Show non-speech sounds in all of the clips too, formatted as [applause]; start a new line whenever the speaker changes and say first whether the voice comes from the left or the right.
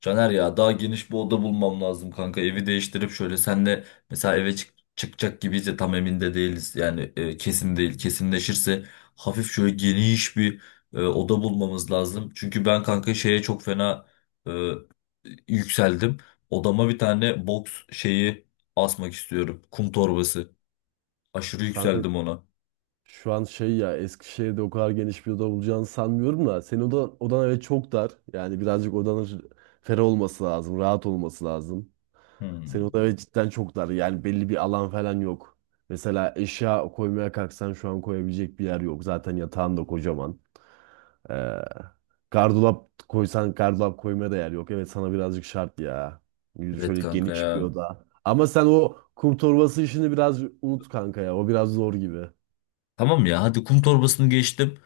left: Caner ya daha geniş bir oda bulmam lazım kanka. Evi değiştirip şöyle senle mesela eve çıkacak gibiyiz de tam emin de değiliz. Yani kesin değil. Kesinleşirse hafif şöyle geniş bir oda bulmamız lazım. Çünkü ben kanka şeye çok fena e, yükseldim. Odama bir tane box şeyi asmak istiyorum. Kum torbası. Aşırı
right: Kanka
left: yükseldim ona.
right: şu an şey ya, Eskişehir'de o kadar geniş bir oda bulacağını sanmıyorum da senin odan, evet çok dar. Yani birazcık odanın ferah olması lazım, rahat olması lazım. Senin
left: Hmm.
right: odan evet cidden çok dar. Yani belli bir alan falan yok. Mesela eşya koymaya kalksan şu an koyabilecek bir yer yok. Zaten yatağın da kocaman. Ee, Gardırop koysan gardırop koymaya da yer yok. Evet sana birazcık şart ya. Yürü
left: Evet
right: şöyle
left: kanka
right: geniş bir
left: ya.
right: oda. Ama sen o kum torbası işini biraz unut kanka ya. O biraz zor gibi.
left: Tamam ya, hadi kum torbasını geçtim.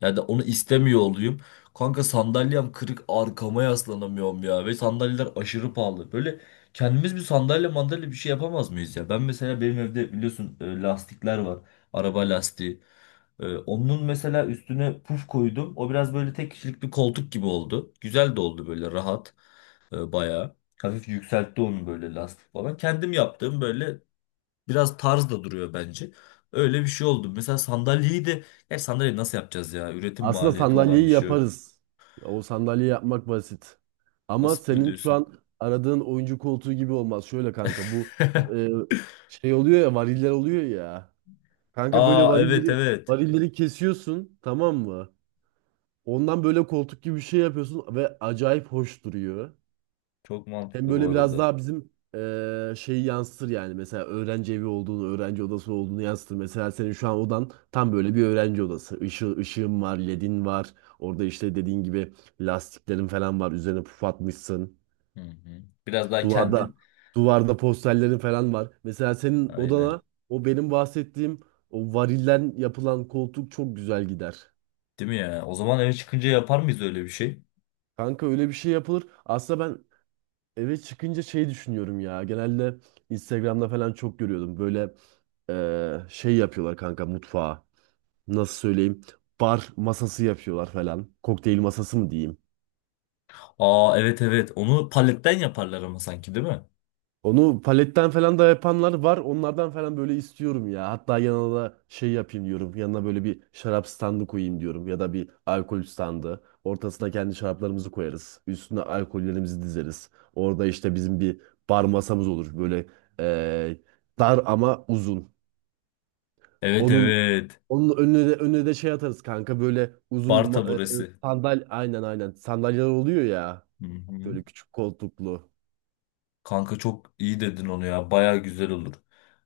left: Ya da onu istemiyor olayım. Kanka sandalyem kırık, arkama yaslanamıyorum ya. Ve sandalyeler aşırı pahalı. Böyle kendimiz bir sandalye mandalye bir şey yapamaz mıyız ya? Ben mesela benim evde biliyorsun lastikler var. Araba lastiği. Onun mesela üstüne puf koydum. O biraz böyle tek kişilik bir koltuk gibi oldu. Güzel de oldu, böyle rahat. Bayağı. Hafif yükseltti onu böyle, lastik falan. Kendim yaptığım böyle, biraz tarz da duruyor bence. Öyle bir şey oldu. Mesela sandalyeyi de... Ya sandalyeyi nasıl yapacağız ya? Üretim
right: Aslında
left: maliyeti olan
right: sandalyeyi
left: bir şey o.
right: yaparız. O sandalye yapmak basit. Ama
left: Basit mi
right: senin şu
left: diyorsun?
right: an aradığın oyuncu koltuğu gibi olmaz. Şöyle kanka bu
left: [laughs]
right: e, şey oluyor ya, variller oluyor ya. Kanka böyle
left: Aa evet,
right: varilleri
left: evet.
right: varilleri kesiyorsun, tamam mı? Ondan böyle koltuk gibi bir şey yapıyorsun ve acayip hoş duruyor.
left: Çok
right: Hem
left: mantıklı bu
right: böyle biraz
left: arada.
right: daha bizim şeyi yansıtır yani. Mesela öğrenci evi olduğunu, öğrenci odası olduğunu yansıtır. Mesela senin şu an odan tam böyle bir öğrenci odası. Işığın var, ledin var. Orada işte dediğin gibi lastiklerin falan var. Üzerine puf atmışsın.
left: Hı hı. Biraz daha
right: Duvarda
left: kendin...
right: duvarda posterlerin falan var. Mesela senin
left: Aynen.
right: odana o benim bahsettiğim o varilden yapılan koltuk çok güzel gider.
left: Değil mi ya? O zaman eve çıkınca yapar mıyız öyle bir şey?
right: Kanka öyle bir şey yapılır. Aslında ben eve çıkınca şey düşünüyorum ya. Genelde Instagram'da falan çok görüyordum. Böyle şey yapıyorlar kanka, mutfağa. Nasıl söyleyeyim? Bar masası yapıyorlar falan. Kokteyl masası mı diyeyim?
left: Aa evet, evet. Onu paletten yaparlar ama sanki, değil mi?
right: Onu paletten falan da yapanlar var. Onlardan falan böyle istiyorum ya. Hatta yanına da şey yapayım diyorum. Yanına böyle bir şarap standı koyayım diyorum. Ya da bir alkol standı. Ortasına kendi şaraplarımızı koyarız. Üstüne alkollerimizi dizeriz. Orada işte bizim bir bar masamız olur. Böyle eee, dar ama uzun.
left: Evet,
right: Onun
left: evet.
right: onun önüne de şey atarız kanka, böyle uzun
left: Bar
right: ma- e,
left: taburesi.
right: sandal aynen aynen sandalyeler oluyor ya,
left: Hı hı.
right: böyle küçük koltuklu.
left: Kanka çok iyi dedin onu ya. Baya güzel olur.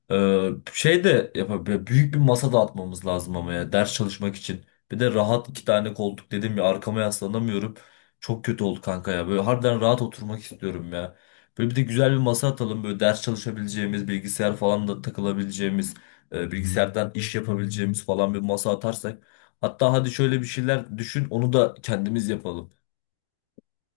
left: Şey de yapabilir. Büyük bir masa dağıtmamız lazım ama ya, ders çalışmak için. Bir de rahat iki tane koltuk dedim ya, arkama yaslanamıyorum. Çok kötü oldu kanka ya. Böyle harbiden rahat oturmak istiyorum ya. Böyle bir de güzel bir masa atalım. Böyle ders çalışabileceğimiz, bilgisayar falan da takılabileceğimiz, bilgisayardan iş yapabileceğimiz falan bir masa atarsak. Hatta hadi şöyle bir şeyler düşün, onu da kendimiz yapalım.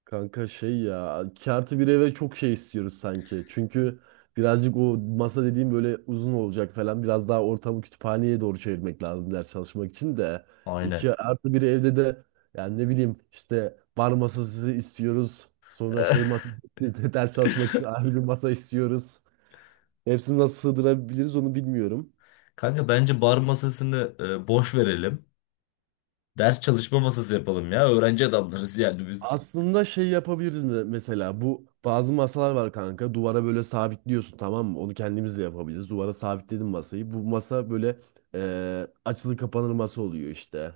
right: Kanka şey ya, iki artı bir eve çok şey istiyoruz sanki. Çünkü birazcık o masa dediğim böyle uzun olacak falan, biraz daha ortamı kütüphaneye doğru çevirmek lazım ders çalışmak için de.
left: Aynen.
right: İki artı bir evde de yani ne bileyim, işte bar masası istiyoruz. Sonra şey
left: [laughs]
right: masası, [laughs] ders çalışmak için ayrı bir masa istiyoruz. Hepsini nasıl sığdırabiliriz onu bilmiyorum.
left: Kanka bence bar masasını boş verelim. Ders çalışma masası yapalım ya. Öğrenci adamlarız yani biz.
right: Aslında şey yapabiliriz, mesela bu bazı masalar var kanka, duvara böyle sabitliyorsun tamam mı, onu kendimiz de yapabiliriz. Duvara sabitledim masayı, bu masa böyle açılır kapanır masa oluyor işte.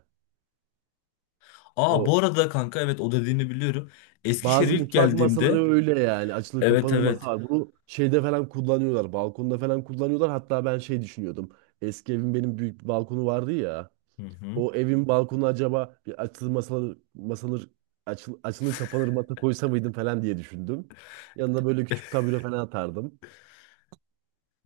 left: Aa
right: O
left: bu arada kanka, evet o dediğini biliyorum. Eskişehir'e
right: bazı
left: ilk
right: mutfak
left: geldiğimde
right: masaları öyle yani, açılır
left: evet,
right: kapanır masa
left: evet.
right: var, bunu şeyde falan kullanıyorlar, balkonda falan kullanıyorlar. Hatta ben şey düşünüyordum, eski evim benim büyük bir balkonu vardı ya.
left: Hı hı.
right: O evin balkonu acaba bir açılır masalar, açılır kapanır masa koysa mıydım falan diye düşündüm. Yanına böyle küçük tabure falan atardım.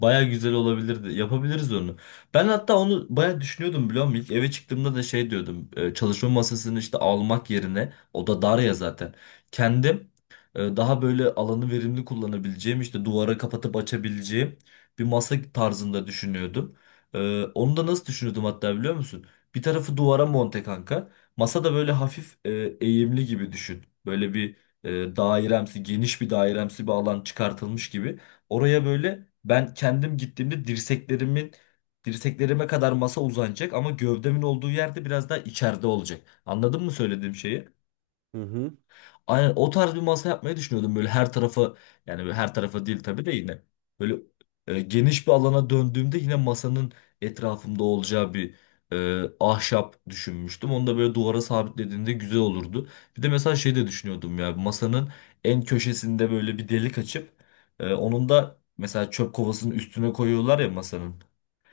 left: Baya güzel olabilirdi. Yapabiliriz onu. Ben hatta onu baya düşünüyordum, biliyor musun? İlk eve çıktığımda da şey diyordum. Çalışma masasını işte almak yerine, o da dar ya zaten. Kendim daha böyle alanı verimli kullanabileceğim, işte duvara kapatıp açabileceğim bir masa tarzında düşünüyordum. Onu da nasıl düşünüyordum hatta, biliyor musun? Bir tarafı duvara monte kanka. Masa da böyle hafif eğimli gibi düşün. Böyle bir dairemsi, geniş bir dairemsi bir alan çıkartılmış gibi. Oraya böyle ben kendim gittiğimde dirseklerime kadar masa uzanacak, ama gövdemin olduğu yerde biraz daha içeride olacak. Anladın mı söylediğim şeyi?
right: Hı hı.
left: Aynen, o tarz bir masa yapmayı düşünüyordum. Böyle her tarafı, yani böyle her tarafı değil tabii de, yine böyle geniş bir alana döndüğümde yine masanın etrafımda olacağı bir ahşap düşünmüştüm. Onu da böyle duvara sabitlediğinde güzel olurdu. Bir de mesela şey de düşünüyordum ya, masanın en köşesinde böyle bir delik açıp onun da mesela çöp kovasının üstüne koyuyorlar ya masanın.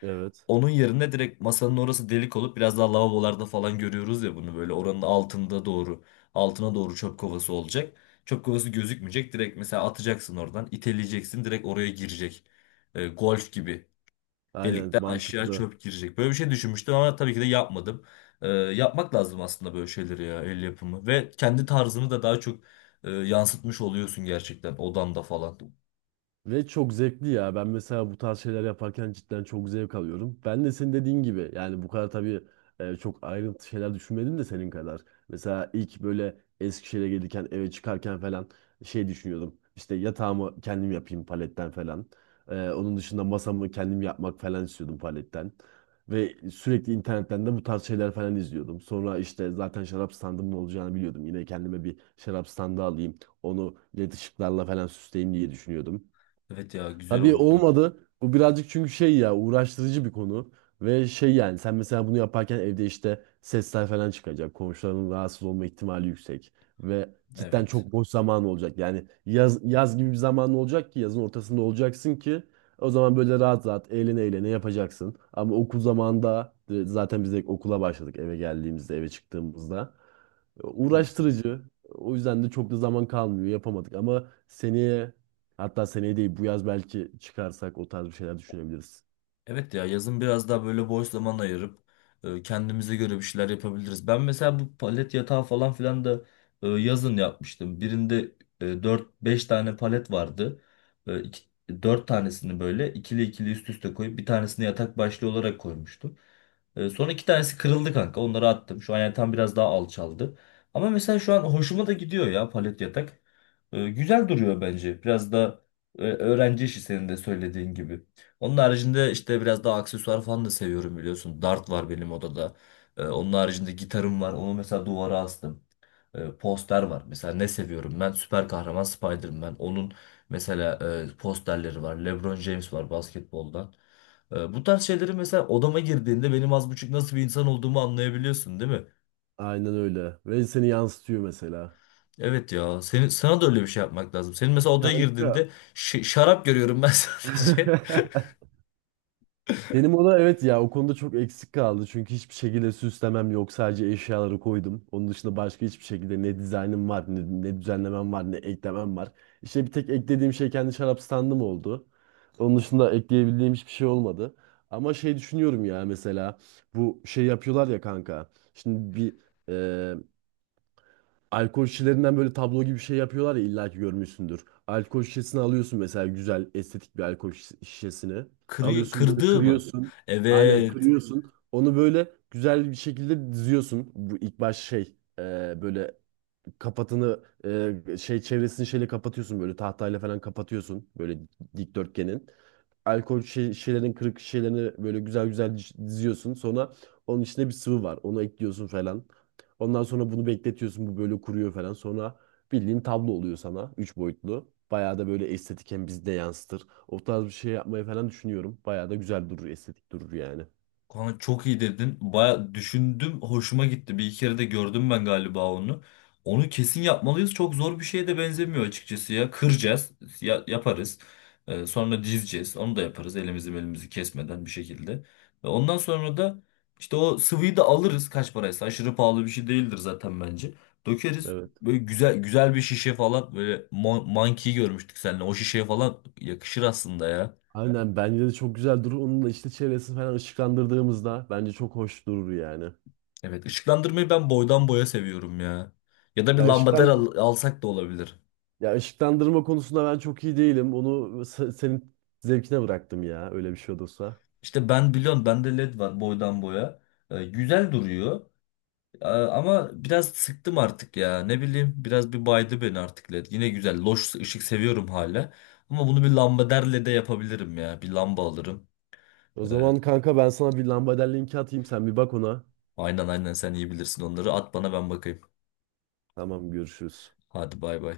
right: Evet.
left: Onun yerine direkt masanın orası delik olup, biraz daha lavabolarda falan görüyoruz ya bunu, böyle oranın altında doğru altına doğru çöp kovası olacak. Çöp kovası gözükmeyecek. Direkt mesela atacaksın, oradan iteleyeceksin, direkt oraya girecek. Golf gibi
right: Aynen,
left: delikten aşağı
right: mantıklı.
left: çöp girecek. Böyle bir şey düşünmüştüm ama tabii ki de yapmadım. Yapmak lazım aslında böyle şeyleri ya, el yapımı ve kendi tarzını da daha çok yansıtmış oluyorsun gerçekten odanda falan.
right: Ve çok zevkli ya. Ben mesela bu tarz şeyler yaparken cidden çok zevk alıyorum. Ben de senin dediğin gibi yani bu kadar tabii çok ayrıntı şeyler düşünmedim de senin kadar. Mesela ilk böyle Eskişehir'e gelirken, eve çıkarken falan şey düşünüyordum. İşte yatağımı kendim yapayım paletten falan. E, onun dışında masamı kendim yapmak falan istiyordum paletten. Ve sürekli internetten de bu tarz şeyler falan izliyordum. Sonra işte zaten şarap standımın olacağını biliyordum. Yine kendime bir şarap standı alayım, onu led ışıklarla falan süsleyeyim diye düşünüyordum.
left: Evet ya, güzel
right: Tabii
left: olurdu.
right: olmadı. Bu birazcık çünkü şey ya, uğraştırıcı bir konu. Ve şey yani sen mesela bunu yaparken evde işte sesler falan çıkacak. Komşuların rahatsız olma ihtimali yüksek. Ve cidden
left: Evet.
right: çok boş zaman olacak. Yani yaz gibi bir zaman olacak ki, yazın ortasında olacaksın ki o zaman böyle rahat rahat, eğlene eğlene yapacaksın. Ama okul zamanında zaten biz de okula başladık eve geldiğimizde, eve çıktığımızda.
left: Hı hı.
right: Uğraştırıcı. O yüzden de çok da zaman kalmıyor, yapamadık ama seneye, hatta seneye değil bu yaz belki çıkarsak o tarz bir şeyler düşünebiliriz.
left: Evet ya, yazın biraz daha böyle boş zaman ayırıp kendimize göre bir şeyler yapabiliriz. Ben mesela bu palet yatağı falan filan da yazın yapmıştım. Birinde dört beş tane palet vardı. Dört tanesini böyle ikili ikili üst üste koyup, bir tanesini yatak başlığı olarak koymuştum. Sonra iki tanesi kırıldı kanka. Onları attım. Şu an yatağım biraz daha alçaldı. Ama mesela şu an hoşuma da gidiyor ya palet yatak. Güzel duruyor bence. Biraz da öğrenci işi, senin de söylediğin gibi. Onun haricinde işte biraz daha aksesuar falan da seviyorum, biliyorsun. Dart var benim odada. Onun haricinde gitarım var. Onu mesela duvara astım. Poster var. Mesela ne seviyorum ben? Süper kahraman Spider-Man. Onun mesela posterleri var. LeBron James var basketboldan. Bu tarz şeyleri mesela odama girdiğinde benim az buçuk nasıl bir insan olduğumu anlayabiliyorsun, değil mi?
right: Aynen öyle. Ve seni yansıtıyor mesela.
left: Evet ya. Sana da öyle bir şey yapmak lazım. Senin mesela odaya
right: Kanka.
left: girdiğinde şarap görüyorum ben [laughs] sadece.
right: [laughs] Benim o evet ya, o konuda çok eksik kaldı. Çünkü hiçbir şekilde süslemem yok. Sadece eşyaları koydum. Onun dışında başka hiçbir şekilde ne dizaynım var, ne düzenlemem var, ne eklemem var. İşte bir tek eklediğim şey kendi şarap standım oldu. Onun dışında ekleyebildiğim hiçbir şey olmadı. Ama şey düşünüyorum ya, mesela bu şey yapıyorlar ya kanka. Şimdi bir alkol şişelerinden böyle tablo gibi bir şey yapıyorlar ya, illa ki görmüşsündür. Alkol şişesini alıyorsun mesela, güzel estetik bir alkol şişesini.
left: Kırıyor,
right: Alıyorsun, böyle
left: kırdığı mı?
right: kırıyorsun. Aynen,
left: Evet.
right: kırıyorsun. Onu böyle güzel bir şekilde diziyorsun. Bu ilk baş şey, e, böyle kapatını şey çevresini şeyle kapatıyorsun, böyle tahtayla falan kapatıyorsun, böyle dikdörtgenin, alkol şişelerin kırık şişelerini böyle güzel güzel diziyorsun. Sonra onun içinde bir sıvı var, onu ekliyorsun falan. Ondan sonra bunu bekletiyorsun, bu böyle kuruyor falan. Sonra bildiğin tablo oluyor sana. Üç boyutlu. Bayağı da böyle estetik, hem bizi de yansıtır. O tarz bir şey yapmayı falan düşünüyorum. Bayağı da güzel durur, estetik durur yani.
left: Kanka çok iyi dedin. Baya düşündüm, hoşuma gitti. Bir iki kere de gördüm ben galiba onu. Onu kesin yapmalıyız. Çok zor bir şeye de benzemiyor açıkçası ya. Kıracağız, yaparız. Sonra dizeceğiz. Onu da yaparız elimizi belimizi kesmeden bir şekilde. Ve ondan sonra da işte o sıvıyı da alırız kaç paraysa. Aşırı pahalı bir şey değildir zaten bence. Dökeriz.
right: Evet.
left: Böyle güzel güzel bir şişe falan, böyle monkey görmüştük seninle. O şişeye falan yakışır aslında ya.
right: Aynen, bence de çok güzel durur. Onun da işte çevresini falan ışıklandırdığımızda bence çok hoş durur yani.
left: Evet, ışıklandırmayı ben boydan boya seviyorum ya. Ya da bir
right: Ya
left: lambader
right: ışıklan
left: alsak da olabilir.
right: Ya ışıklandırma konusunda ben çok iyi değilim. Onu senin zevkine bıraktım ya. Öyle bir şey olursa.
left: İşte ben biliyorum, bende led var boydan boya. Güzel duruyor. Ama biraz sıktım artık ya. Ne bileyim, biraz bir baydı beni artık led. Yine güzel loş ışık seviyorum hala. Ama bunu bir lambader lede yapabilirim ya. Bir lamba alırım.
right: O
left: Ee,
right: zaman kanka ben sana bir lambader linki atayım. Sen bir bak ona.
left: aynen, sen iyi bilirsin onları. At bana, ben bakayım.
right: Tamam, görüşürüz.
left: Hadi bay bay.